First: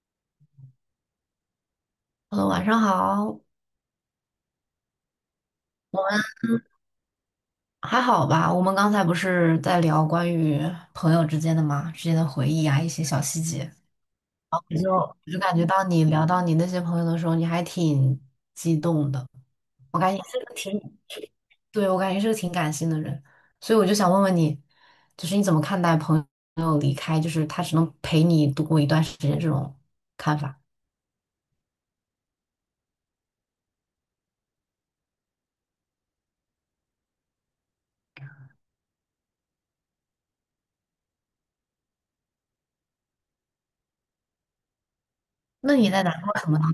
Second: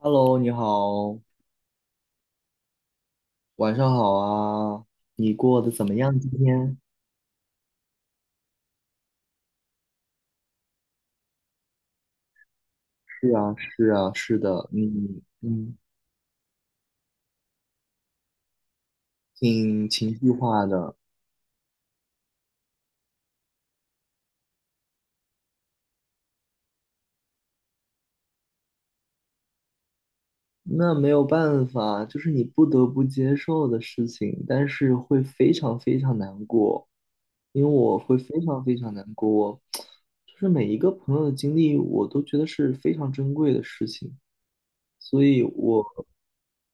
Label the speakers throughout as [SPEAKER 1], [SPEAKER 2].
[SPEAKER 1] Hello，你好，
[SPEAKER 2] hello，晚上好，
[SPEAKER 1] 晚上好啊，你过得怎么样？今
[SPEAKER 2] 嗯，
[SPEAKER 1] 天
[SPEAKER 2] 还好吧。我们刚才不是在聊关于朋友之间的嘛，之间的回忆啊，一些小
[SPEAKER 1] 是
[SPEAKER 2] 细
[SPEAKER 1] 啊，
[SPEAKER 2] 节。
[SPEAKER 1] 是啊，是
[SPEAKER 2] 然后
[SPEAKER 1] 的，
[SPEAKER 2] 我就我
[SPEAKER 1] 嗯
[SPEAKER 2] 就感觉
[SPEAKER 1] 嗯，
[SPEAKER 2] 到你聊到你那些朋友的时候，你还挺激动的。
[SPEAKER 1] 挺
[SPEAKER 2] 我
[SPEAKER 1] 情
[SPEAKER 2] 感觉你
[SPEAKER 1] 绪
[SPEAKER 2] 是个
[SPEAKER 1] 化
[SPEAKER 2] 挺，
[SPEAKER 1] 的，
[SPEAKER 2] 对，我感觉你是个挺感性的人，所以我就想问问你，就是你怎么看待朋友离开，就是他只能陪你度过一段时间这种看法？
[SPEAKER 1] 那没有办法，就是你不得不接受的事情，但是会非常非常难过，因为我会非常非常难过，我 就是每一个朋友的经历，我都觉得是非常珍贵的事情，所以
[SPEAKER 2] 那
[SPEAKER 1] 我
[SPEAKER 2] 你在难过什么呢？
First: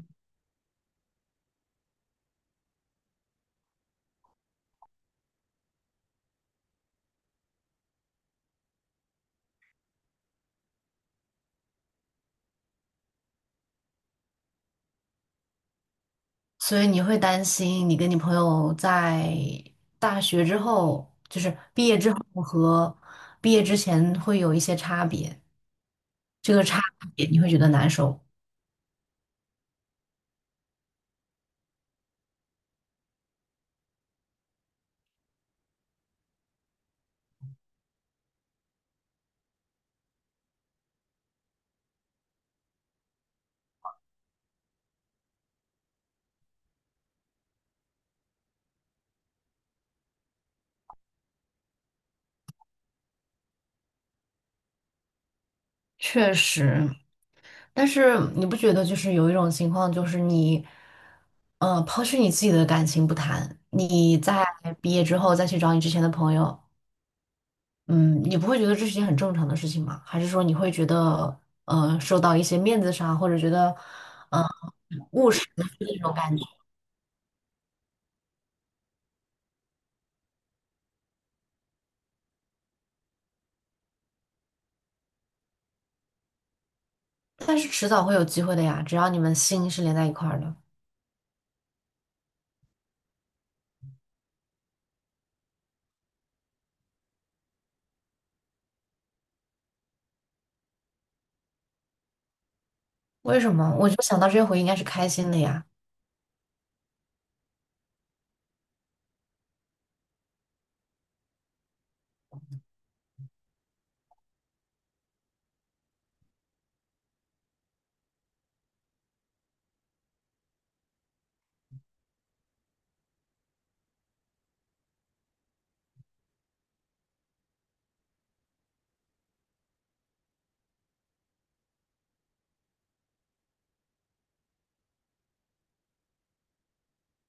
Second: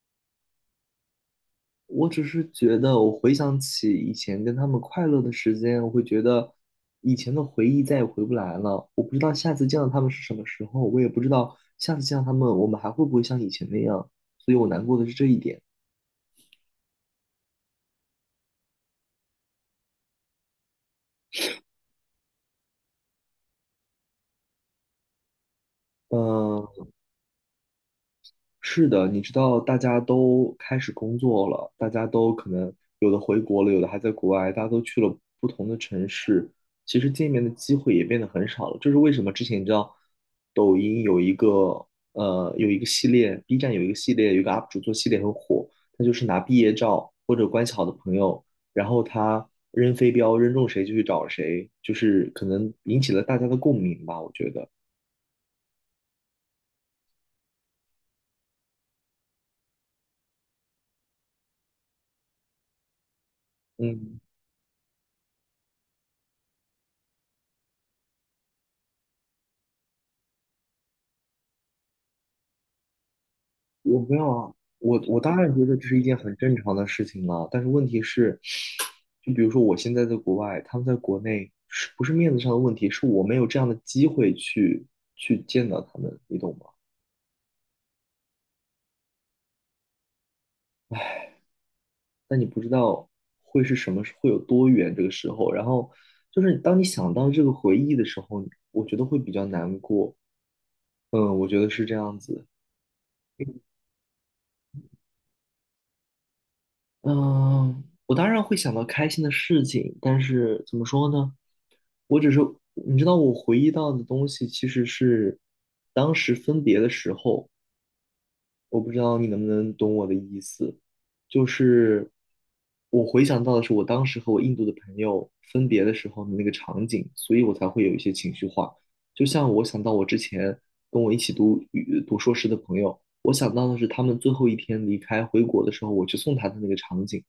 [SPEAKER 1] 我只是觉得，我回想起以前跟他们快乐的时间，我会觉得以前的回忆再也回不来了。我不知道下次见到他们是什么时候，我也不知道下次见到他们，我们还会不会像以前那样。所以我难过的是这一点。
[SPEAKER 2] 所以你会担心你跟你朋友在大学之后，就是毕业之后和毕业之前会有一些差别，这个差
[SPEAKER 1] 嗯。
[SPEAKER 2] 别你会觉得难受。
[SPEAKER 1] 是的，你知道，大家都开始工作了，大家都可能有的回国了，有的还在国外，大家都去了不同的城市，其实见面的机会也变得很少了。这是为什么？之前你知道，抖音有一个有一个系列，B 站有一个系列，有一个 UP 主做系列很火，他就是拿毕业照或者关系好的朋友，然后他扔飞镖，扔中谁就去找谁，就是可能引起了大家的共鸣吧，我觉得。
[SPEAKER 2] 确实，但是你不觉得就是有一种情况，就是你，抛去你自己的感情不谈，你
[SPEAKER 1] 嗯，
[SPEAKER 2] 在毕业之后再去找你之前的朋友，嗯，你不会觉得这是件很正常的事情吗？还是说你会觉得，受到一些面子上，或者觉得，
[SPEAKER 1] 我没有
[SPEAKER 2] 嗯、
[SPEAKER 1] 啊，我
[SPEAKER 2] 务
[SPEAKER 1] 当
[SPEAKER 2] 实
[SPEAKER 1] 然
[SPEAKER 2] 的
[SPEAKER 1] 觉得这
[SPEAKER 2] 那
[SPEAKER 1] 是一
[SPEAKER 2] 种
[SPEAKER 1] 件很
[SPEAKER 2] 感觉？
[SPEAKER 1] 正常的事情了，但是问题是，就比如说我现在在国外，他们在国内，是不是面子上的问题，是我没有这样的机会去见到他们，你懂吗？
[SPEAKER 2] 但是迟早会有机会的呀，只要你们心是连在一块儿的。
[SPEAKER 1] 但你不知道会是什么，会有多远这个时候，然后就是当你想到这个回忆的时候，我觉得会比较难过，嗯，我觉得是这样子。
[SPEAKER 2] 为什么？我就想到这些回忆应该是开心的呀。
[SPEAKER 1] 嗯，我当然会想到开心的事情，但是怎么说呢？我只是，你知道，我回忆到的东西其实是当时分别的时候。我不知道你能不能懂我的意思，就是我回想到的是我当时和我印度的朋友分别的时候的那个场景，所以我才会有一些情绪化。就像我想到我之前跟我一起读硕士的朋友，我想到的是他们最后一天离开回国的时候，我去送他的那个场景，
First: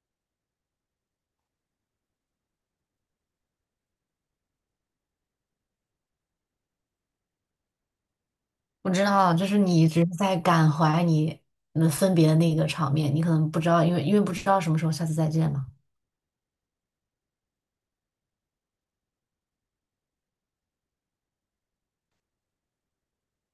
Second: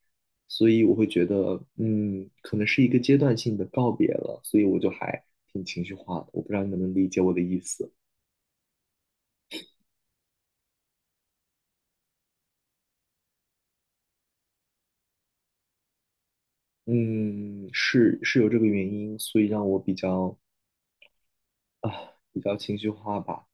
[SPEAKER 1] 所以我会觉得，嗯，可能是一个阶段性的告别了，所以我就还挺情绪化的。我不知道你能不能理解我的意思。
[SPEAKER 2] 我知道，就是你一直在感怀你们分别的那个场面，你可能不知道，因为不知道什么时候下次再见嘛。
[SPEAKER 1] 嗯，是有这个原因，所以让我比较啊比较情绪化吧。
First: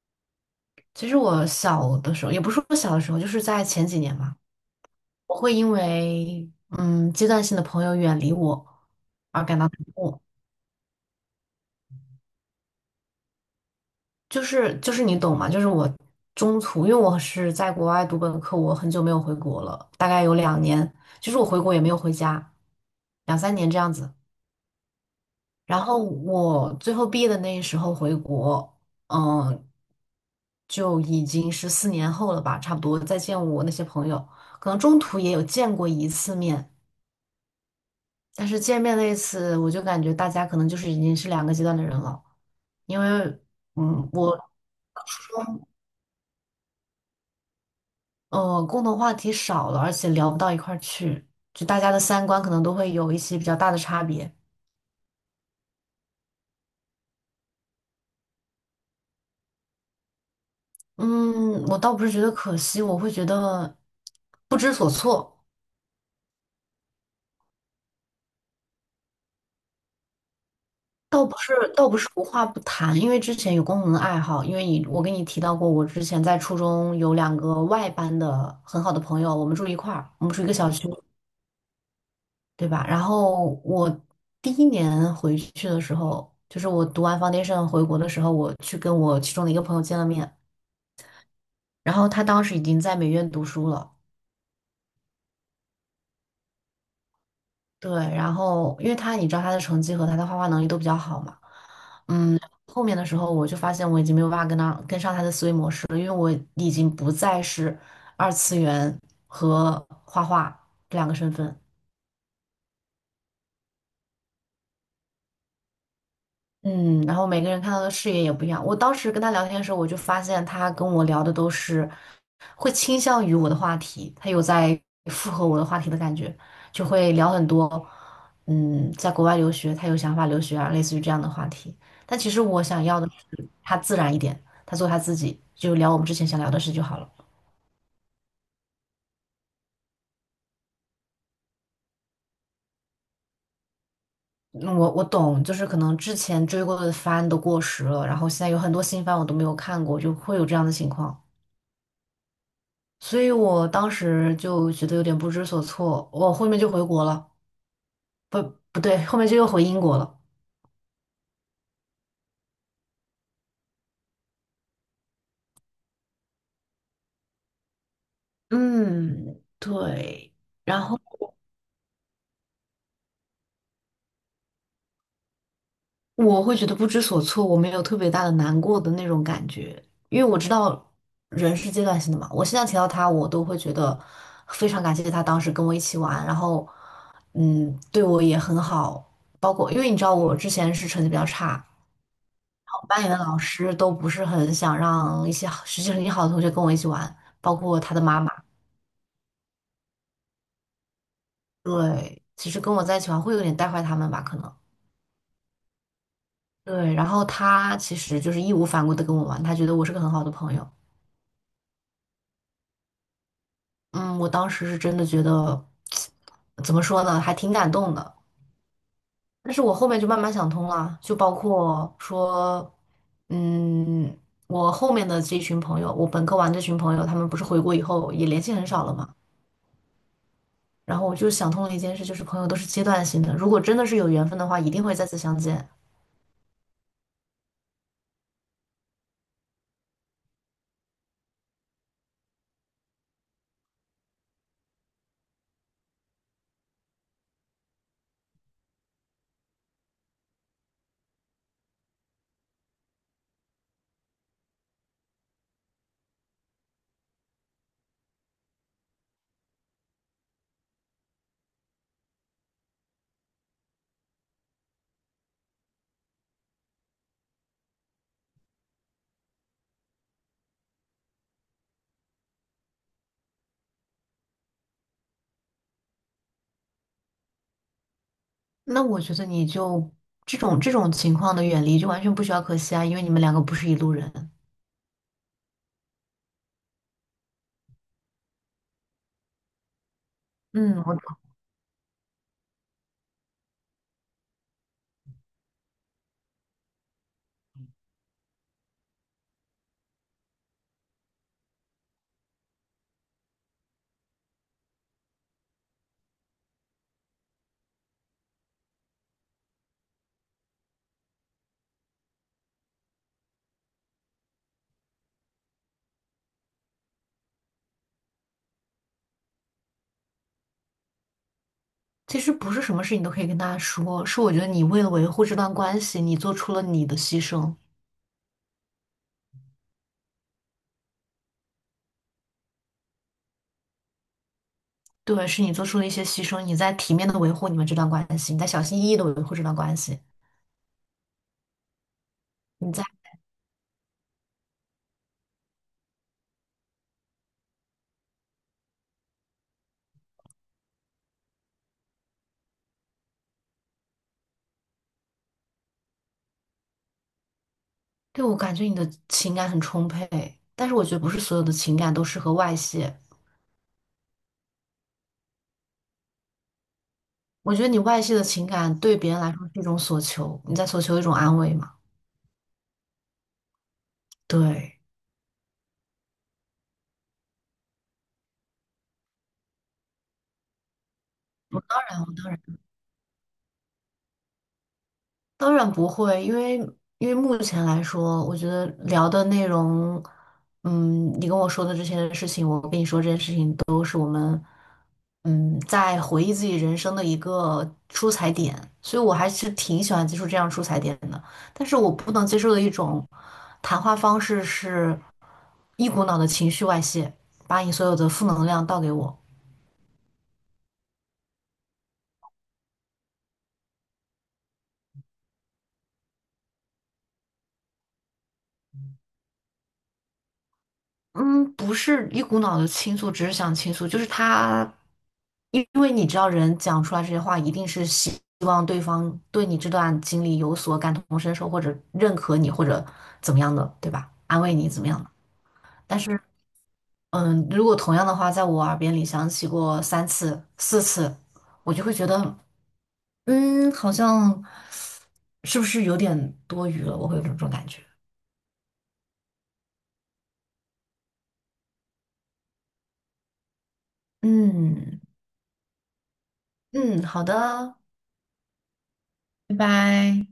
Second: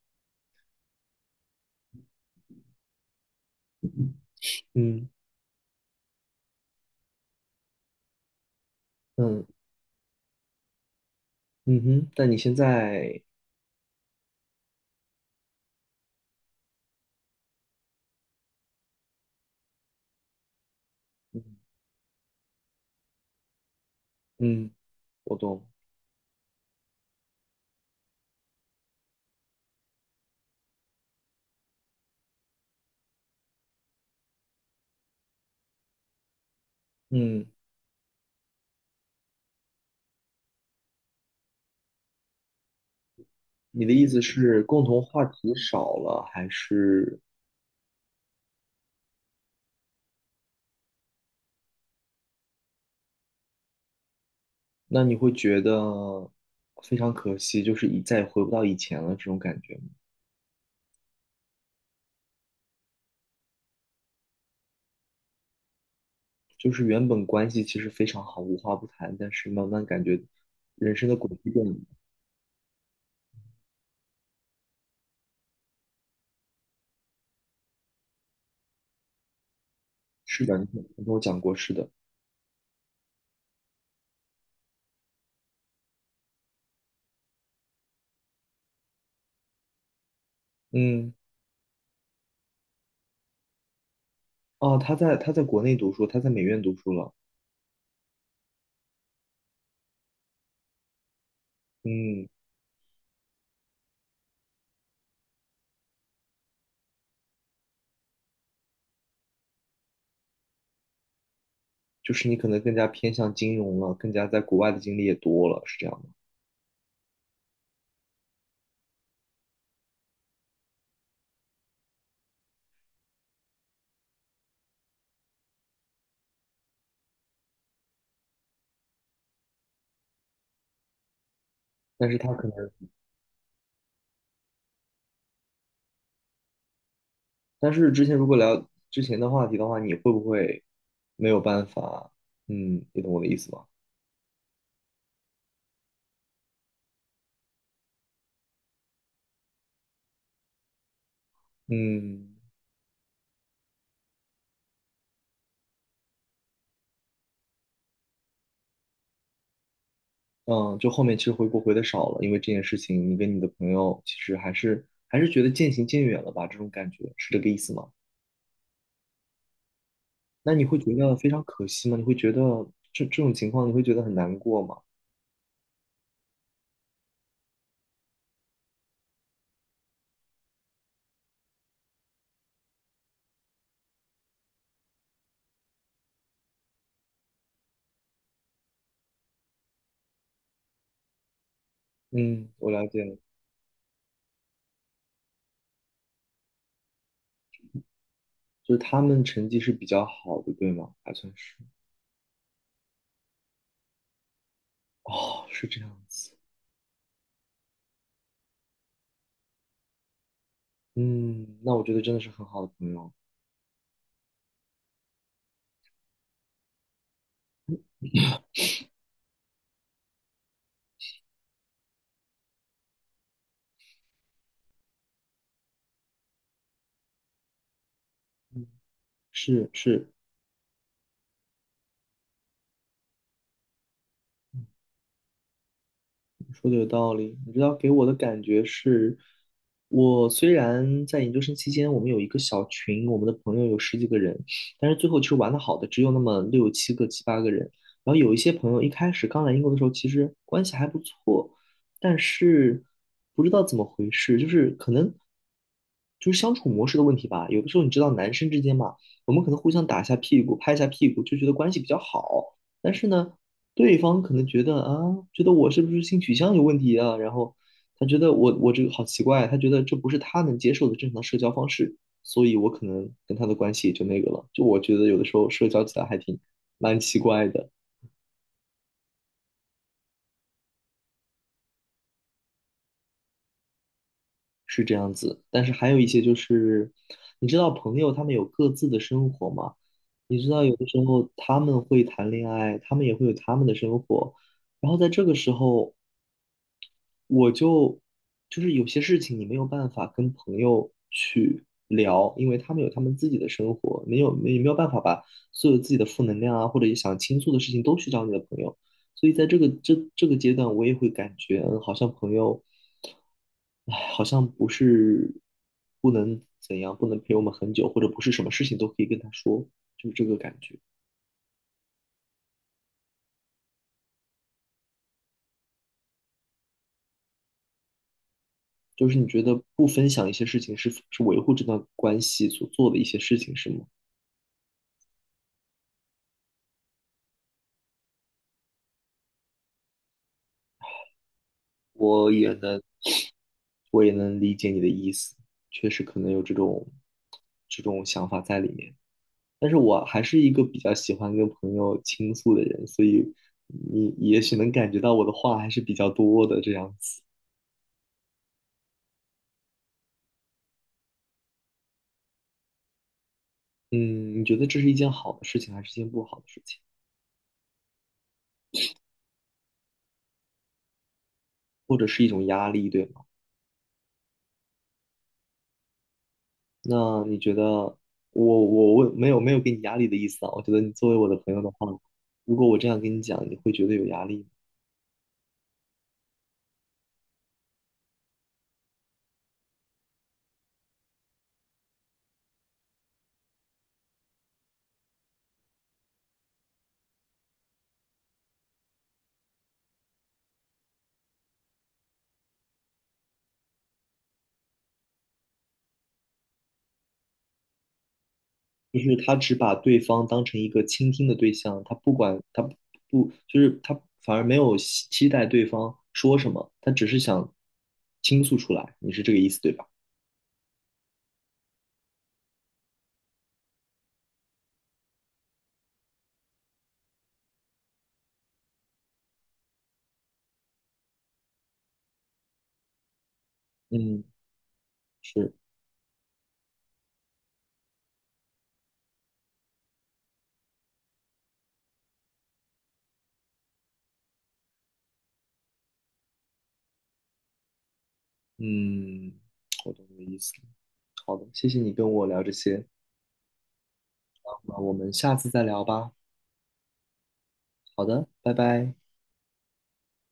[SPEAKER 2] 其实我小的时候，也不是说小的时候，就是在前几年嘛。
[SPEAKER 1] 嗯，
[SPEAKER 2] 我会因为阶段性的朋友远离我而
[SPEAKER 1] 嗯，
[SPEAKER 2] 感到难过，
[SPEAKER 1] 嗯哼，但你现在，
[SPEAKER 2] 就是你懂吗？就是我中途，因为我是在国外读本科，我很久没有回国了，大概有2年，就是
[SPEAKER 1] 嗯，
[SPEAKER 2] 我回国也没有回家，两三年这样子。
[SPEAKER 1] 嗯，我懂。
[SPEAKER 2] 然后我最后毕业的那时候回国，嗯，就已经是4年后了吧，差不多再见我那些朋友，可能中途也有见过一次面。
[SPEAKER 1] 嗯，
[SPEAKER 2] 但是见面那一次，我就感觉大家可能就是已经是两个阶段的人了，因为
[SPEAKER 1] 你的意思
[SPEAKER 2] 我
[SPEAKER 1] 是共同话题少了，还是
[SPEAKER 2] 共同话题少了，而且聊不到一块儿去，就大家的三观可能都会有一些比较大的差别。
[SPEAKER 1] 那你会觉得非常可惜，就是一再也回不到以前了这种感觉吗？
[SPEAKER 2] 嗯，我倒不是觉得可惜，我会觉得不知所措。
[SPEAKER 1] 就是原本关系其实非常好，无话不谈，但是慢慢感觉人生的
[SPEAKER 2] 倒
[SPEAKER 1] 轨
[SPEAKER 2] 不
[SPEAKER 1] 迹
[SPEAKER 2] 是，
[SPEAKER 1] 变了。
[SPEAKER 2] 倒不是无话不谈，因为之前有共同的爱好，因为你，我跟你提到过，我之前在初中有两个外班的很好的朋友，我们住一块儿，我们住
[SPEAKER 1] 是
[SPEAKER 2] 一个
[SPEAKER 1] 的，你
[SPEAKER 2] 小区。
[SPEAKER 1] 跟我讲过，是的，
[SPEAKER 2] 对吧？然后我第一年回去的时候，就是我读完 foundation 回国的时候，我去跟我其中的一个朋友见了面，
[SPEAKER 1] 嗯。
[SPEAKER 2] 然后他当时已经在美院读书了，
[SPEAKER 1] 哦，他在国内读书，他在美院读书了。
[SPEAKER 2] 对，然后因为他你知道他的成绩和他的画画能力都比较好嘛，
[SPEAKER 1] 嗯，
[SPEAKER 2] 嗯，后面的时候我就发现我已经没有办法跟他跟上他的思维模式了，因为我已经不再是二次元和画画两个身份。
[SPEAKER 1] 就是你可能更加偏向金融了，更加在国外的经历也多了，是这样的。
[SPEAKER 2] 嗯，然后每个人看到的视野也不一样。我当时跟他聊天的时候，我就发现他跟我聊的都是会倾向于我的话题，他有在附和我的话题的感觉，就会聊很多，在国外留学，他有想法留学啊，类似于这样的话题。
[SPEAKER 1] 但是
[SPEAKER 2] 但其
[SPEAKER 1] 他
[SPEAKER 2] 实
[SPEAKER 1] 可
[SPEAKER 2] 我
[SPEAKER 1] 能，
[SPEAKER 2] 想要的是他自然一点，他做他自己，就聊我们之前想聊的事就好了。
[SPEAKER 1] 但是之前如果聊之前的话题的话，你会不会没有办法？嗯，你懂我的意思吗？
[SPEAKER 2] 嗯，我懂，就是可能之前追过的番都过时了，然后现在有很多新番我都没有看过，就会有这样的情况。
[SPEAKER 1] 嗯，
[SPEAKER 2] 所以我当时就觉得有点不知所措，我后面就回国了，不，不对，后面就又回英国了。
[SPEAKER 1] 嗯，就后面其实回国回的少了，因为这件事情，你跟你的朋友其实还是觉得渐行渐远了吧？这种感觉是这个意思吗？
[SPEAKER 2] 嗯，对。
[SPEAKER 1] 那你会
[SPEAKER 2] 然
[SPEAKER 1] 觉
[SPEAKER 2] 后
[SPEAKER 1] 得非常可惜吗？你会觉得这种情况，你会觉得很难过吗？
[SPEAKER 2] 我会觉得不知所措，我没有特别大的难过的那种感觉，因为我知道人是阶段性的嘛。我现在提到他，我都会觉得非常感谢他当时跟我一起玩，然后对我也很好。包括因为你知道我之前是成绩比较差，
[SPEAKER 1] 嗯，我了
[SPEAKER 2] 班里的
[SPEAKER 1] 解。
[SPEAKER 2] 老师都不是很想让一些好学习成绩好的同学跟我一起玩，包括他的妈妈。
[SPEAKER 1] 就是他们成绩是比较好的，对吗？还算是。
[SPEAKER 2] 对，其实跟我在一起玩会有点带坏他们吧，可能。
[SPEAKER 1] 哦，是这样子。
[SPEAKER 2] 对，然后他其实就是义无反顾的跟我玩，他觉得我是个很好的朋友。
[SPEAKER 1] 嗯，那我觉得真的是很好的朋友。
[SPEAKER 2] 嗯，我当时是真的觉得，怎么说呢，还挺感动的。但是我后面就慢慢想通了，就包括说，嗯，我后面的这群朋友，我本科玩这群朋友，他们不是回国以后也联系
[SPEAKER 1] 嗯，
[SPEAKER 2] 很少了嘛。
[SPEAKER 1] 是是，
[SPEAKER 2] 然后我就想通了一件事，就是朋友都是阶段性的，如果真的是有缘分的话，一定会再次相见。
[SPEAKER 1] 说的有道理，你知道给我的感觉是，我虽然在研究生期间，我们有一个小群，我们的朋友有十几个人，但是最后其实玩的好的只有那么六七个、七八个人。然后有一些朋友一开始刚来英国的时候，其实关系还不错，但是不知道怎么回事，就是可能就是相处模式的问题吧。有的时候你知道，男生之间嘛，我们可能互相打一下屁股、拍一下屁股，就觉得关系比较好。但是呢，对方可能觉得啊，觉得我是不是性取向有问题啊？然后他觉得我这个好奇怪，他觉得这不是他能接受的正常社交方式，所以我可能跟他的关系也就那个了。就我觉得有的时候社交起来还挺蛮奇怪的，
[SPEAKER 2] 那我觉得你就这种情况的远离就完全不需要可惜啊，因为你们两个不是一路人。
[SPEAKER 1] 是这样子。但是还有一些就是，你知道朋友他们有各自的生活嘛？你知道有
[SPEAKER 2] 嗯，
[SPEAKER 1] 的时
[SPEAKER 2] 我
[SPEAKER 1] 候他们会谈恋爱，他们也会有他们的生活。然后在这个时候，我就是有些事情你没有办法跟朋友去聊，因为他们有他们自己的生活，没有办法把所有自己的负能量啊，或者想倾诉的事情都去找你的朋友，所以在这个这个阶段，我也会感觉，嗯，好像朋友，唉，好像不是不能怎样，不能陪我们很久，或者不是什么事情都可以跟他说，就是这个感觉。
[SPEAKER 2] 其实不是什么事你都可以跟大家说，是我觉得你为了维护这段关系，你做出了你的牺牲。
[SPEAKER 1] 就是你觉得不分享一些事情是维护这段关系所做的一些事情，是吗？
[SPEAKER 2] 对，是你做出了一些牺牲，你在体面的维护你们这段关系，你在小心翼翼的维护这段关系，
[SPEAKER 1] 我也
[SPEAKER 2] 你
[SPEAKER 1] 能
[SPEAKER 2] 在，
[SPEAKER 1] 我也能理解你的意思，确实可能有这种想法在里面。但是我还是一个比较喜欢跟朋友倾诉的人，所以你也许能感觉到我的话还是比较多的这样子。
[SPEAKER 2] 对，我感觉你的情感很充沛，但是我觉得不是所有的情感都适合外泄。
[SPEAKER 1] 嗯，你觉得这是一件好的事情，还是一件不好的事情，
[SPEAKER 2] 我觉得你外泄的情感对别人来说是一种索求，你在索求一种安慰嘛？
[SPEAKER 1] 或者是一种压力，对吗？
[SPEAKER 2] 对，
[SPEAKER 1] 那你觉得我没有给你压力的意思啊？我觉得你作为我的朋友的
[SPEAKER 2] 当
[SPEAKER 1] 话，
[SPEAKER 2] 然，当然，
[SPEAKER 1] 如果我这样跟你讲，你会觉得有压力吗？
[SPEAKER 2] 当然不会，因为目前来说，我觉得聊的内容，你跟我说的这些事情，我跟你说这些事情都，嗯，在回忆自己人生的一个出彩点，所以我还是挺喜欢接触这样出彩点的。但是我不能接受的一种谈话方式是，一股脑的情绪外泄，把你所有的负能量倒给
[SPEAKER 1] 就是
[SPEAKER 2] 我。
[SPEAKER 1] 他只把对方当成一个倾听的对象，他不管他不就是他反而没有期待对方说什么，他只是想倾诉出来。你是这个意思对吧？
[SPEAKER 2] 嗯，不是一股脑的倾诉，只是想倾诉，就是他，因为你知道，人讲出来这些话，一定是希望对方对你这段经历有所感同身受，或者认可你，或者怎么样的，对吧？
[SPEAKER 1] 嗯，
[SPEAKER 2] 安慰你怎么样的？
[SPEAKER 1] 是，
[SPEAKER 2] 但是，如果同样的话在我耳边里响起过3次、4次，我就会觉得，好像是不是有点多余了？我会有这种感觉。
[SPEAKER 1] 嗯，我懂你的意思。好的，谢谢你跟我聊这些，那我
[SPEAKER 2] 嗯
[SPEAKER 1] 们下次再聊吧。
[SPEAKER 2] 嗯，好的哦，
[SPEAKER 1] 好的，拜拜。
[SPEAKER 2] 拜拜。